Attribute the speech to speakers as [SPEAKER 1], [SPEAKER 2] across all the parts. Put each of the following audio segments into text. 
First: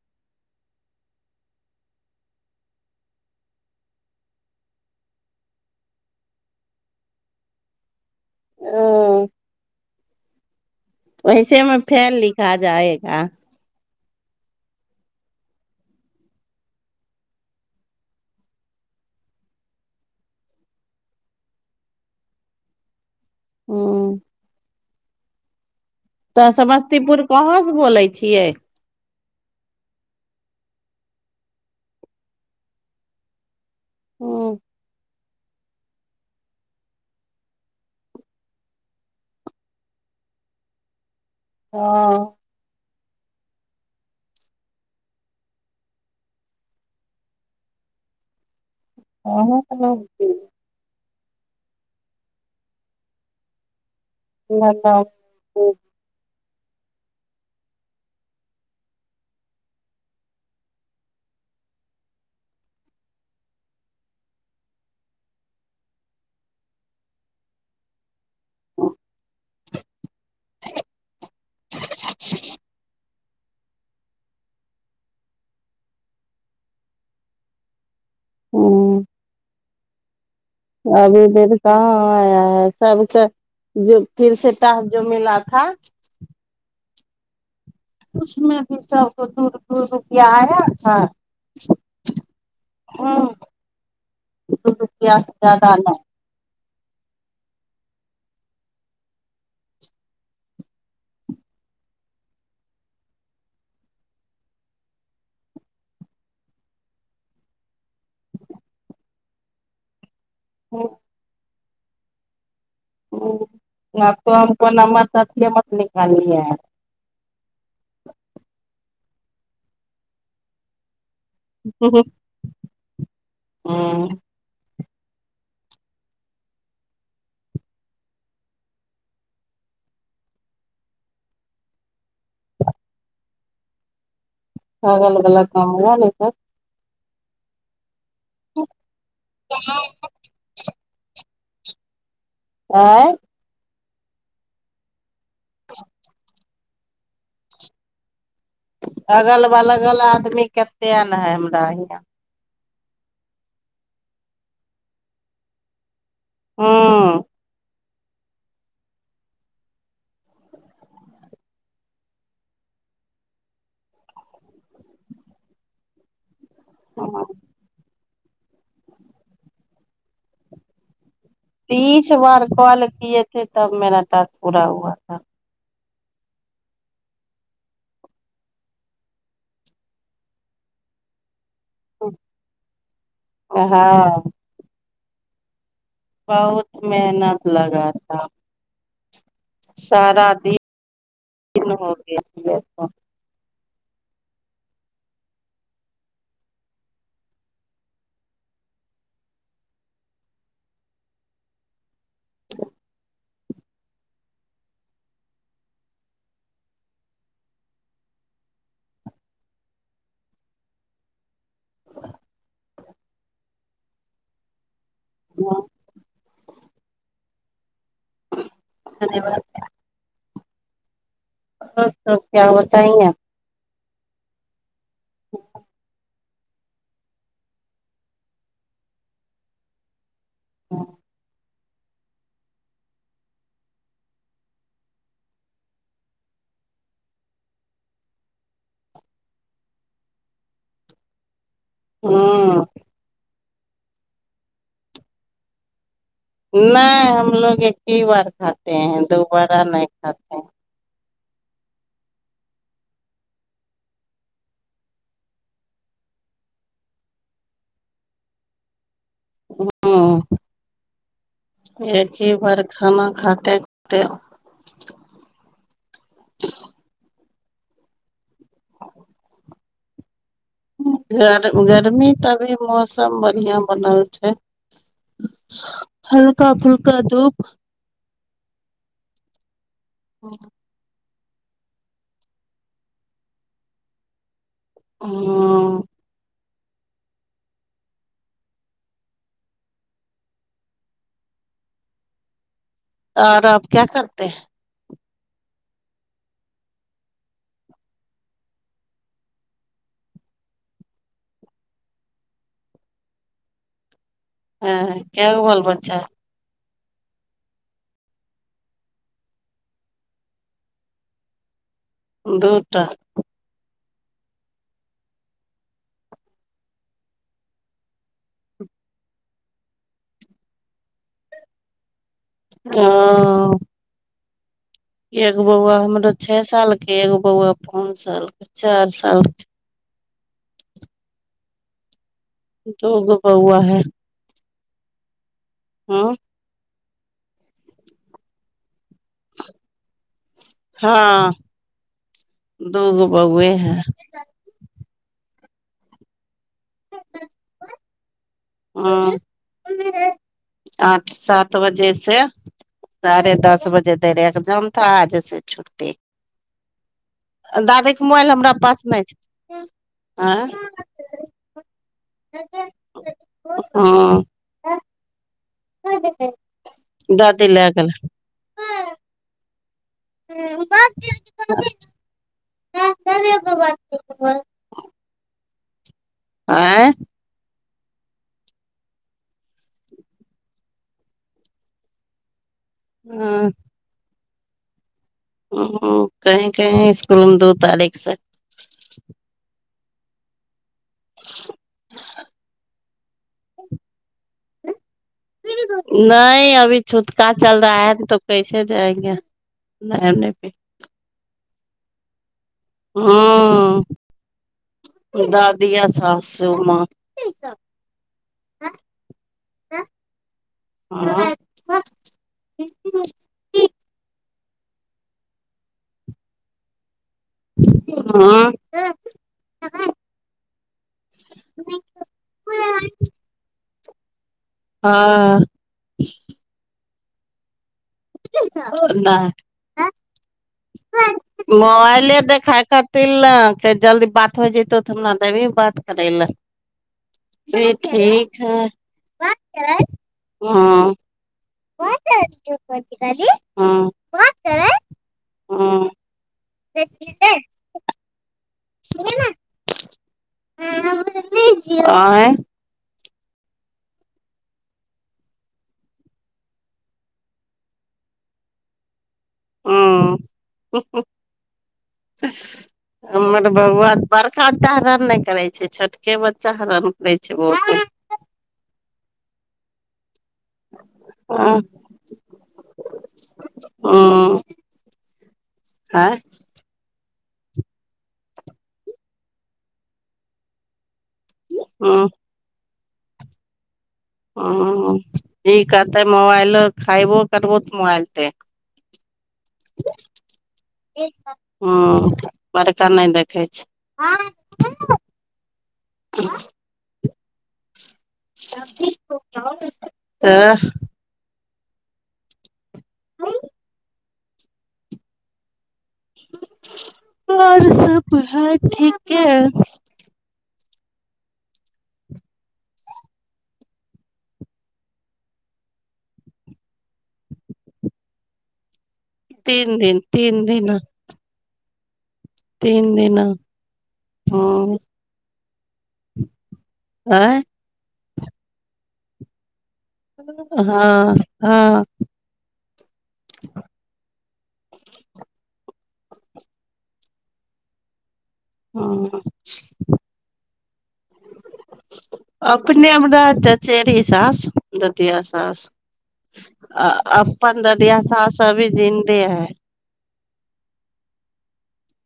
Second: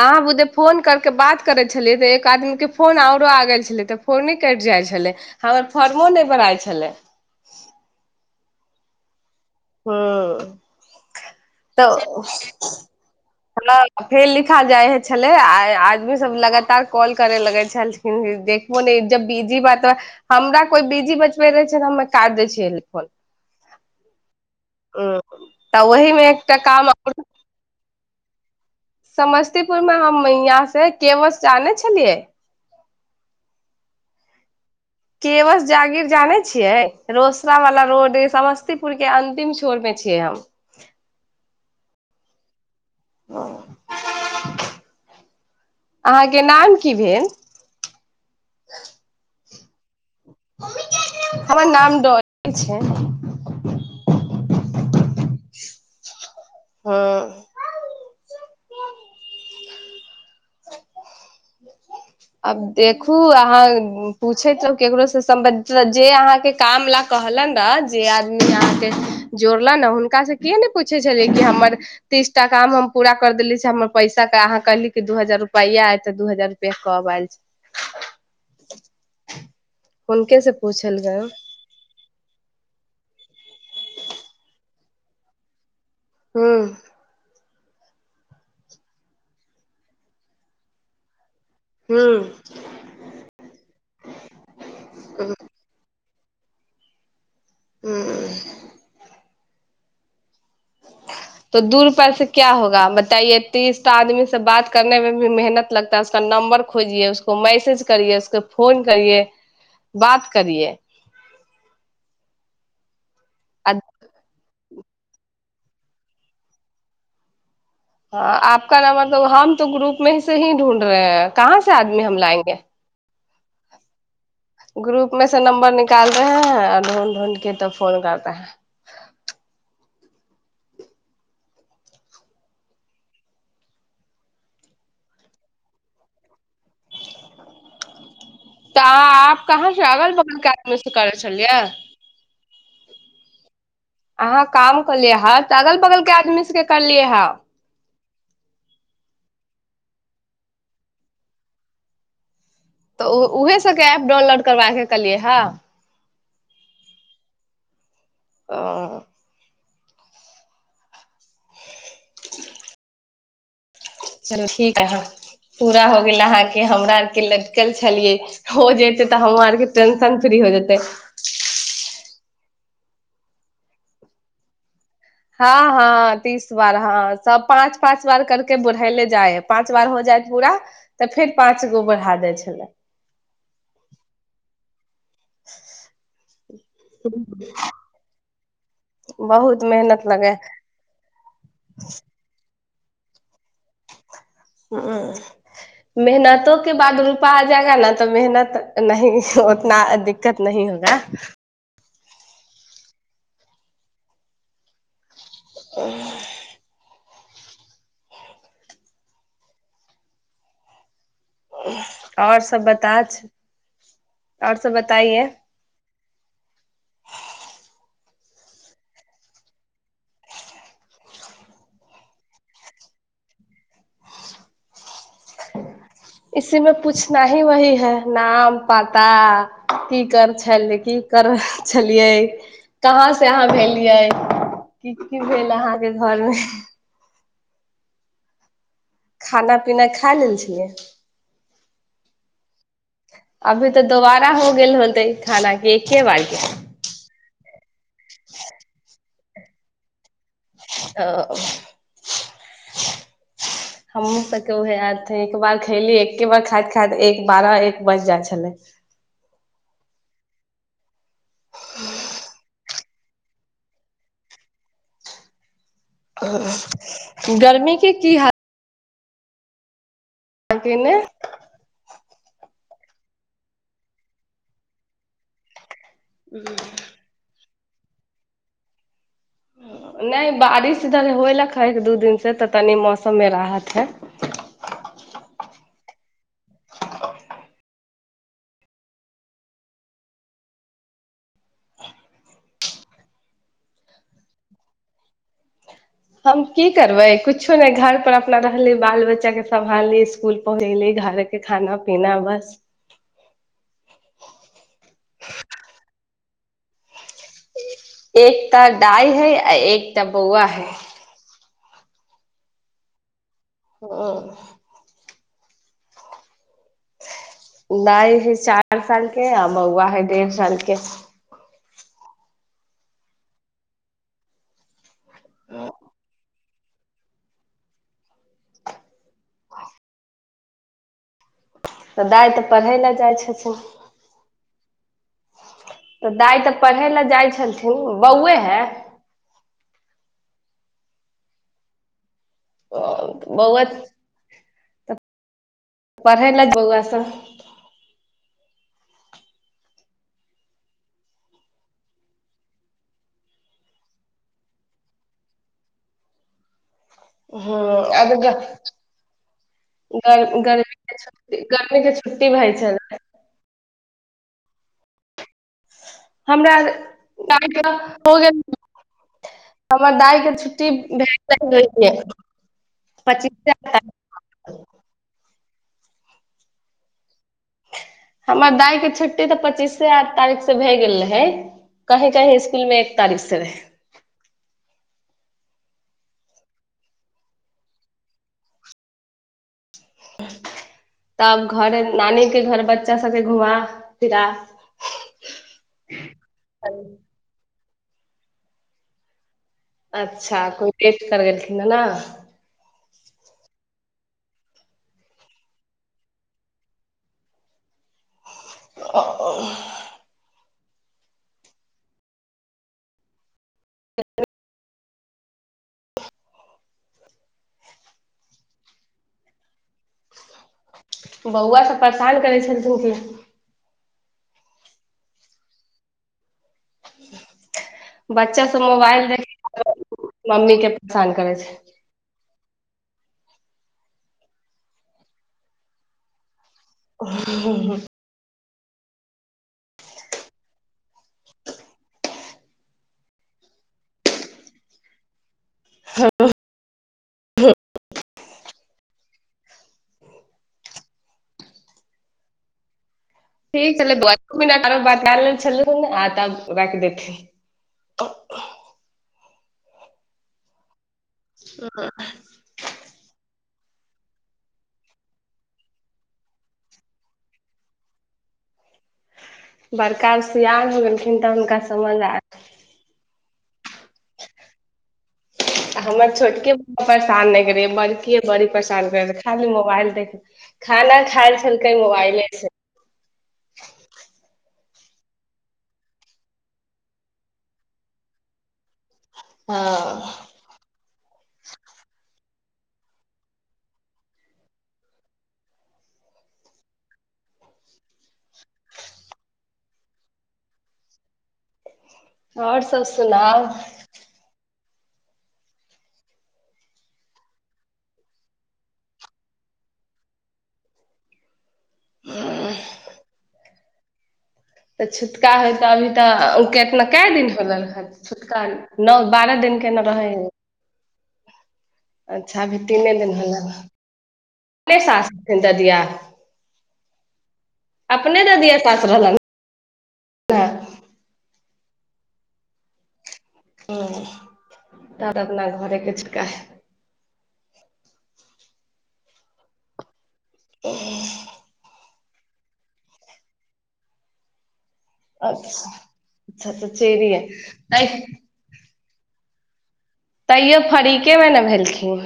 [SPEAKER 1] अहाँ उजे फोन करके बात करै छलियै तऽ एक आदमी के फोन आओरो आ गेल छलै तऽ फोने कटि जाइ छलै हमर फॉर्मो नहि भराइ छलै
[SPEAKER 2] हँ
[SPEAKER 1] हूँ
[SPEAKER 2] वैसेमे
[SPEAKER 1] तऽ
[SPEAKER 2] फेल लिखा जाहै का
[SPEAKER 1] हँ फेर लिखल जाइ ह छलै आ आदमीसभ लगातार कॉल करय लगै छलखिन देखबो नहि जब बिजी बात हमरा कोइ बिजी बतबै रहै छै तऽ हमे काट दै छियै फोन
[SPEAKER 2] हूँ
[SPEAKER 1] हँ
[SPEAKER 2] तऽ समस्तीपुर कहाँ सँ बोलै छियै
[SPEAKER 1] समस्तीपुरमे हम यहाँ से केवश जाने छलियै
[SPEAKER 2] हूँ
[SPEAKER 1] केवश जागीर जाने छियै रोसड़ा वाला रोड समस्तीपुर के अंतिम छोर मे छियै हम
[SPEAKER 2] हँ
[SPEAKER 1] अहाँके नाम की भेल
[SPEAKER 2] अहाँक नाम
[SPEAKER 1] मम्मी गे हमर नाम डॉली छै
[SPEAKER 2] नहि त [inaudible]
[SPEAKER 1] हँ आब देखू अहाँ पूछैत रहू केकरो से सम्बंधित जे अहाँके काम ला कहलन ने जे अहाँ के जोड़ल ने हुनका से कि ने पूछे छलै कि हमर तीस टा काम हम पूरा कर देले छ हमर पैसाे अहाँ कहली कि दू हजार रुपैआ आ ए त दू हजार रुपैआ कब आएल छै
[SPEAKER 2] हूँ
[SPEAKER 1] हुनके से पूछल गय
[SPEAKER 2] अभी फर कहाँ आया है सभके जो फिर सँ टास्क जो मिला था
[SPEAKER 1] हूँ
[SPEAKER 2] उसमे भी सबको दू दू रुपआ आया था
[SPEAKER 1] ह
[SPEAKER 2] हूँ दु रुपया से जााद नहि
[SPEAKER 1] ह। [unintelligible] करीए
[SPEAKER 2] हूँ नहि तऽ हम अपन नमथियमत निकाली य [inaudible]
[SPEAKER 1] ह आपका नंमबर त हम तो ग्रुप मे एसे ही ढूढ़ रहे हैं कहाँ से आदमी हम लाएंगे
[SPEAKER 2] हूँ
[SPEAKER 1] [unintelligible]
[SPEAKER 2] [unintelligible] खगल वला काम [inaudible]
[SPEAKER 1] तऽ आप कहाँ से अगल बगल के आदमी से करे छै। छललिय।
[SPEAKER 2] आँय
[SPEAKER 1] अहाँ काम कलिय। आप के अगल बगल के आदमी से कालिह [inaudible]
[SPEAKER 2] अगल बलगल आदमी कतेक हइ हमरा हियाँ
[SPEAKER 1] तऽ ओ उऊहे सभके एऐप डाउनलोड करबाके कहलियै हे।
[SPEAKER 2] हूँ
[SPEAKER 1] अ चलू ठीक ह पूरा हो गेल अहाके। कि हमरा आरके लटकल छलियै हो जेतै तऽ हम आरके टेंशन फ्री हो जेतै
[SPEAKER 2] [unintelligible]
[SPEAKER 1] हँ। हँ तीस बार हँ सब पाँच पाच बार करके बोढ़ेले जाय है पाच बार हो जायत पूरा तऽ फेर पाँच गो बरहा देय छलाह
[SPEAKER 2] हाँ
[SPEAKER 1] [unintelligible]
[SPEAKER 2] बहुत मेहनत लगा था
[SPEAKER 1] बहुत मेहनत
[SPEAKER 2] सारा
[SPEAKER 1] लगे
[SPEAKER 2] दिन दिन हो गया ओ।
[SPEAKER 1] हूँ मेहनतो के बाद रुपा आ जाएगा ने तऽ मेहनत नहि उतना दिक्कत नहीं होगा ह [inaudible] आओर सब बताछ आओर सब बता बताइए
[SPEAKER 2] धन्यवाद और सब क्या बताऐंगे
[SPEAKER 1] नाम पताा की कर छलै की कर छलिए कहा स अहान भेलियय की भेल अहां के घर में। खाना पीना खा लेल छियै।
[SPEAKER 2] हँ।
[SPEAKER 1] अभी तऽ दोबारा हो गेल होते खाना के। एके बार के
[SPEAKER 2] नहि हम। भग। की बार खाते है दो। रा नहि खात।
[SPEAKER 1] तऽ। हमहूँ सबके उहे आ हे। एक बार खयली एके बार खाइत खाइत एक बारह एक बज जाइ छलै।
[SPEAKER 2] ह एक ह बार खाना खाते खे।
[SPEAKER 1] आ। गर्मी के की हालत। अहाँके ने
[SPEAKER 2] गर गर्मी। तभी मौसम बढ़िया बनल छै। हल्का फुलका धूप।
[SPEAKER 1] नहि बारिश इधर। होयलक ह एक दू दिन से तऽ तनी मौसम मे राहत है।
[SPEAKER 2] ह।
[SPEAKER 1] ह।
[SPEAKER 2] आओर आब क्या करते है।
[SPEAKER 1] हम की करबै कछो नहि। घर पर अपना रहली बाल बच्चा के सम्भाली इसकुल पहुँचली घरके खाना पीना बस।
[SPEAKER 2] हँ क भल बच्चा।
[SPEAKER 1] एकटा डइ है आ एकटा बौआ है।
[SPEAKER 2] दूटा।
[SPEAKER 1] ओ। नहि ह चार सालके आ मौआ हइ देढ़ सालके।
[SPEAKER 2] ह। एक बौआ हमर छै। छओ साल के एगो बौआ पाँच साल के चारि साल के।
[SPEAKER 1] स दाइ तऽ
[SPEAKER 2] के
[SPEAKER 1] पढ़य लए जाइ
[SPEAKER 2] दूगो
[SPEAKER 1] छथिन।
[SPEAKER 2] बौआ है
[SPEAKER 1] तऽ
[SPEAKER 2] ह
[SPEAKER 1] दइ तऽ। पढ़ै लए जाइ छलथिन बौए है।
[SPEAKER 2] हँ। दूगो बौए
[SPEAKER 1] बौआ
[SPEAKER 2] हैं।
[SPEAKER 1] तऽ पढ़ै ल बहु सब।
[SPEAKER 2] ह आठ सात बजे से साढ़े दस बजे धर एग्जामथा आज से छुट्टी।
[SPEAKER 1] ह
[SPEAKER 2] दादी
[SPEAKER 1] आ
[SPEAKER 2] के मोबाइल
[SPEAKER 1] गर
[SPEAKER 2] हमरा पास नहि छै आँय
[SPEAKER 1] गर्मीक गर्मीक के छुट्टी भइ छल।
[SPEAKER 2] हँ।
[SPEAKER 1] [unintelligible] हमर
[SPEAKER 2] दादी लए गेल
[SPEAKER 1] दाई कें छुट्टी [inaudible] [inaudible]
[SPEAKER 2] आँय
[SPEAKER 1] हमर दाय के छुट्टी त पच्चीसे तारीख से भए गेल रहै कहीं कहीं मे एक तारीख सँ रहै
[SPEAKER 2] हूँ कहीं कहीं स्कूल मे दू तारीख सँ
[SPEAKER 1] तब घर नानी के घर बच्चा सबके घुमा फिरा
[SPEAKER 2] नै अभी छूतका चल रहा है तो कैसे देंगे [inaudible]
[SPEAKER 1] अच्छा कोई वेट करै न ना
[SPEAKER 2] हूँ दादिया सासू माँ
[SPEAKER 1] [unintelligible]
[SPEAKER 2] [inaudible] हूँ [unintelligible]
[SPEAKER 1] बौआ सब परेशान करै छलखिन कि
[SPEAKER 2] हँ
[SPEAKER 1] बच्चा सब मोबाइल देख कें
[SPEAKER 2] नहि
[SPEAKER 1] मम्मी के परेशान करै छै
[SPEAKER 2] खाय खाति नै के जल्दी बात हो जतौ त हमरा देबी बात करै लय
[SPEAKER 1] [unintelligible]
[SPEAKER 2] [unintelligible] [unintelligible] [unintelligible] [unintelligible]
[SPEAKER 1] [unintelligible]
[SPEAKER 2] हूँ हु हु हमर
[SPEAKER 1] [unintelligible]
[SPEAKER 2] बौआ त बड़का बच्चा हरान नहि करै छै छोटके बच्चा हरान करै छै बहुते
[SPEAKER 1] बड़का का सियान हो गेलखिन त हुनका समझमे आ
[SPEAKER 2] हूँ
[SPEAKER 1] हमर छोटके बड्ड परेशान नहि करै या बड़की बड़ी परेशान करै या खाली मोबाइल देख खाना खाय छै
[SPEAKER 2] हँ
[SPEAKER 1] मोबाइल सँ [inaudible]
[SPEAKER 2] हूँ ई कहतै मोबाइलो खयबो करबो त मोबाइल पे
[SPEAKER 1] हां
[SPEAKER 2] हूँ बड़का नहि देखै छै त
[SPEAKER 1] आओर सब सुनाउ
[SPEAKER 2] आर सब हइ ठीके
[SPEAKER 1] [inaudible] त छुतका मे अभी त कैए दिन भेलन हन छुतका नओ बारह दिन के
[SPEAKER 2] तीन
[SPEAKER 1] न रहै
[SPEAKER 2] तीन दिन
[SPEAKER 1] अच्छा अभी तीने दिन होलेन हन कै
[SPEAKER 2] हँ
[SPEAKER 1] साल [unintelligible]
[SPEAKER 2] आँय
[SPEAKER 1] अपने ददीेया साास रहलनि
[SPEAKER 2] हाँ हाँ
[SPEAKER 1] हँ। तब अपना [unintelligible]
[SPEAKER 2] हँ -
[SPEAKER 1] [inaudible]
[SPEAKER 2] अपने हमरा चचेरी सास दधिया सास
[SPEAKER 1] अच्छा अच्छा तऽ
[SPEAKER 2] आ
[SPEAKER 1] चेरी हइ
[SPEAKER 2] अपन
[SPEAKER 1] तै
[SPEAKER 2] ददिया सास अभी जिनदे [unintelligible]
[SPEAKER 1] तैयो फरीकेमे ने भेलखिन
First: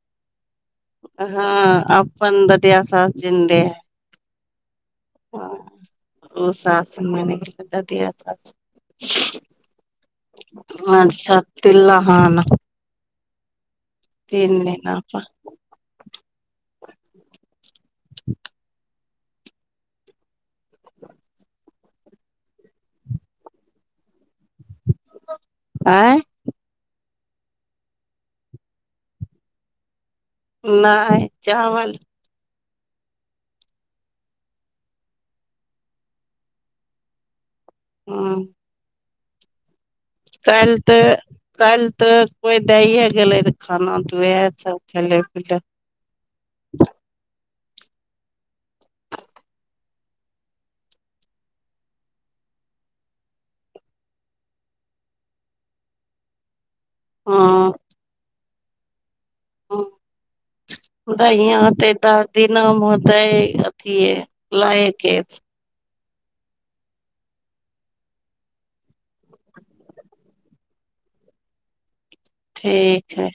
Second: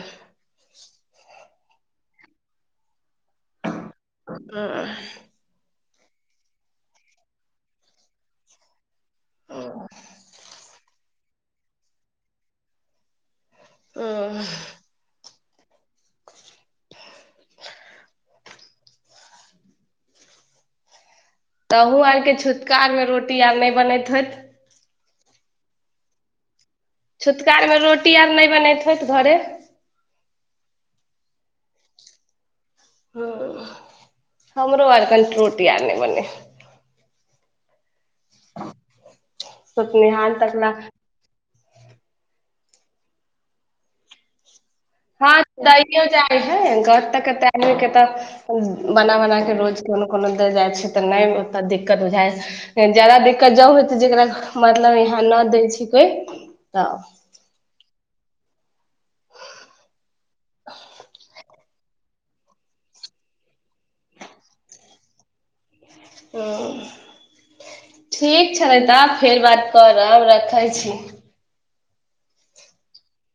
[SPEAKER 2] [inaudible] हँ आपन दादिया सास जिन्दे हइ
[SPEAKER 1] [inaudible]
[SPEAKER 2] ओ सास मरि गेलै ददिया सासु
[SPEAKER 1] [inaudible]
[SPEAKER 2] [unintelligible]
[SPEAKER 1] ओ
[SPEAKER 2] तीन दिना पर
[SPEAKER 1] त अहुँ आरके छुतका मे रोटी आर नहि बनैत होइत
[SPEAKER 2] आँय
[SPEAKER 1] छुतकारामे रोटी आर नहि बनैत होत घरे
[SPEAKER 2] नाय चावल
[SPEAKER 1] हूँ हमरो आर कनि रोटी आर नहि बने हइ
[SPEAKER 2] हूँ
[SPEAKER 1] सुपने हाल तकला
[SPEAKER 2] कालिह तऽ कोइ दैे गेलै खाना ओहा सब खेलै
[SPEAKER 1] हाँ
[SPEAKER 2] पीलै
[SPEAKER 1] दैयौ जाइ हइ केत कतेक के त बना बना क रोज कोनो कोनो दे जाइ छै त नहि ओ दिक्कत बुझा जाादा दिक्कत ज होइ जकरा मतलब यहाँ नहि दै छै कोइ तऽ
[SPEAKER 2] हँ ते दस दिनमे होतै अथ लएके
[SPEAKER 1] ठीक छलै तऽ फेर बात करब रखै छी
[SPEAKER 2] ठीक है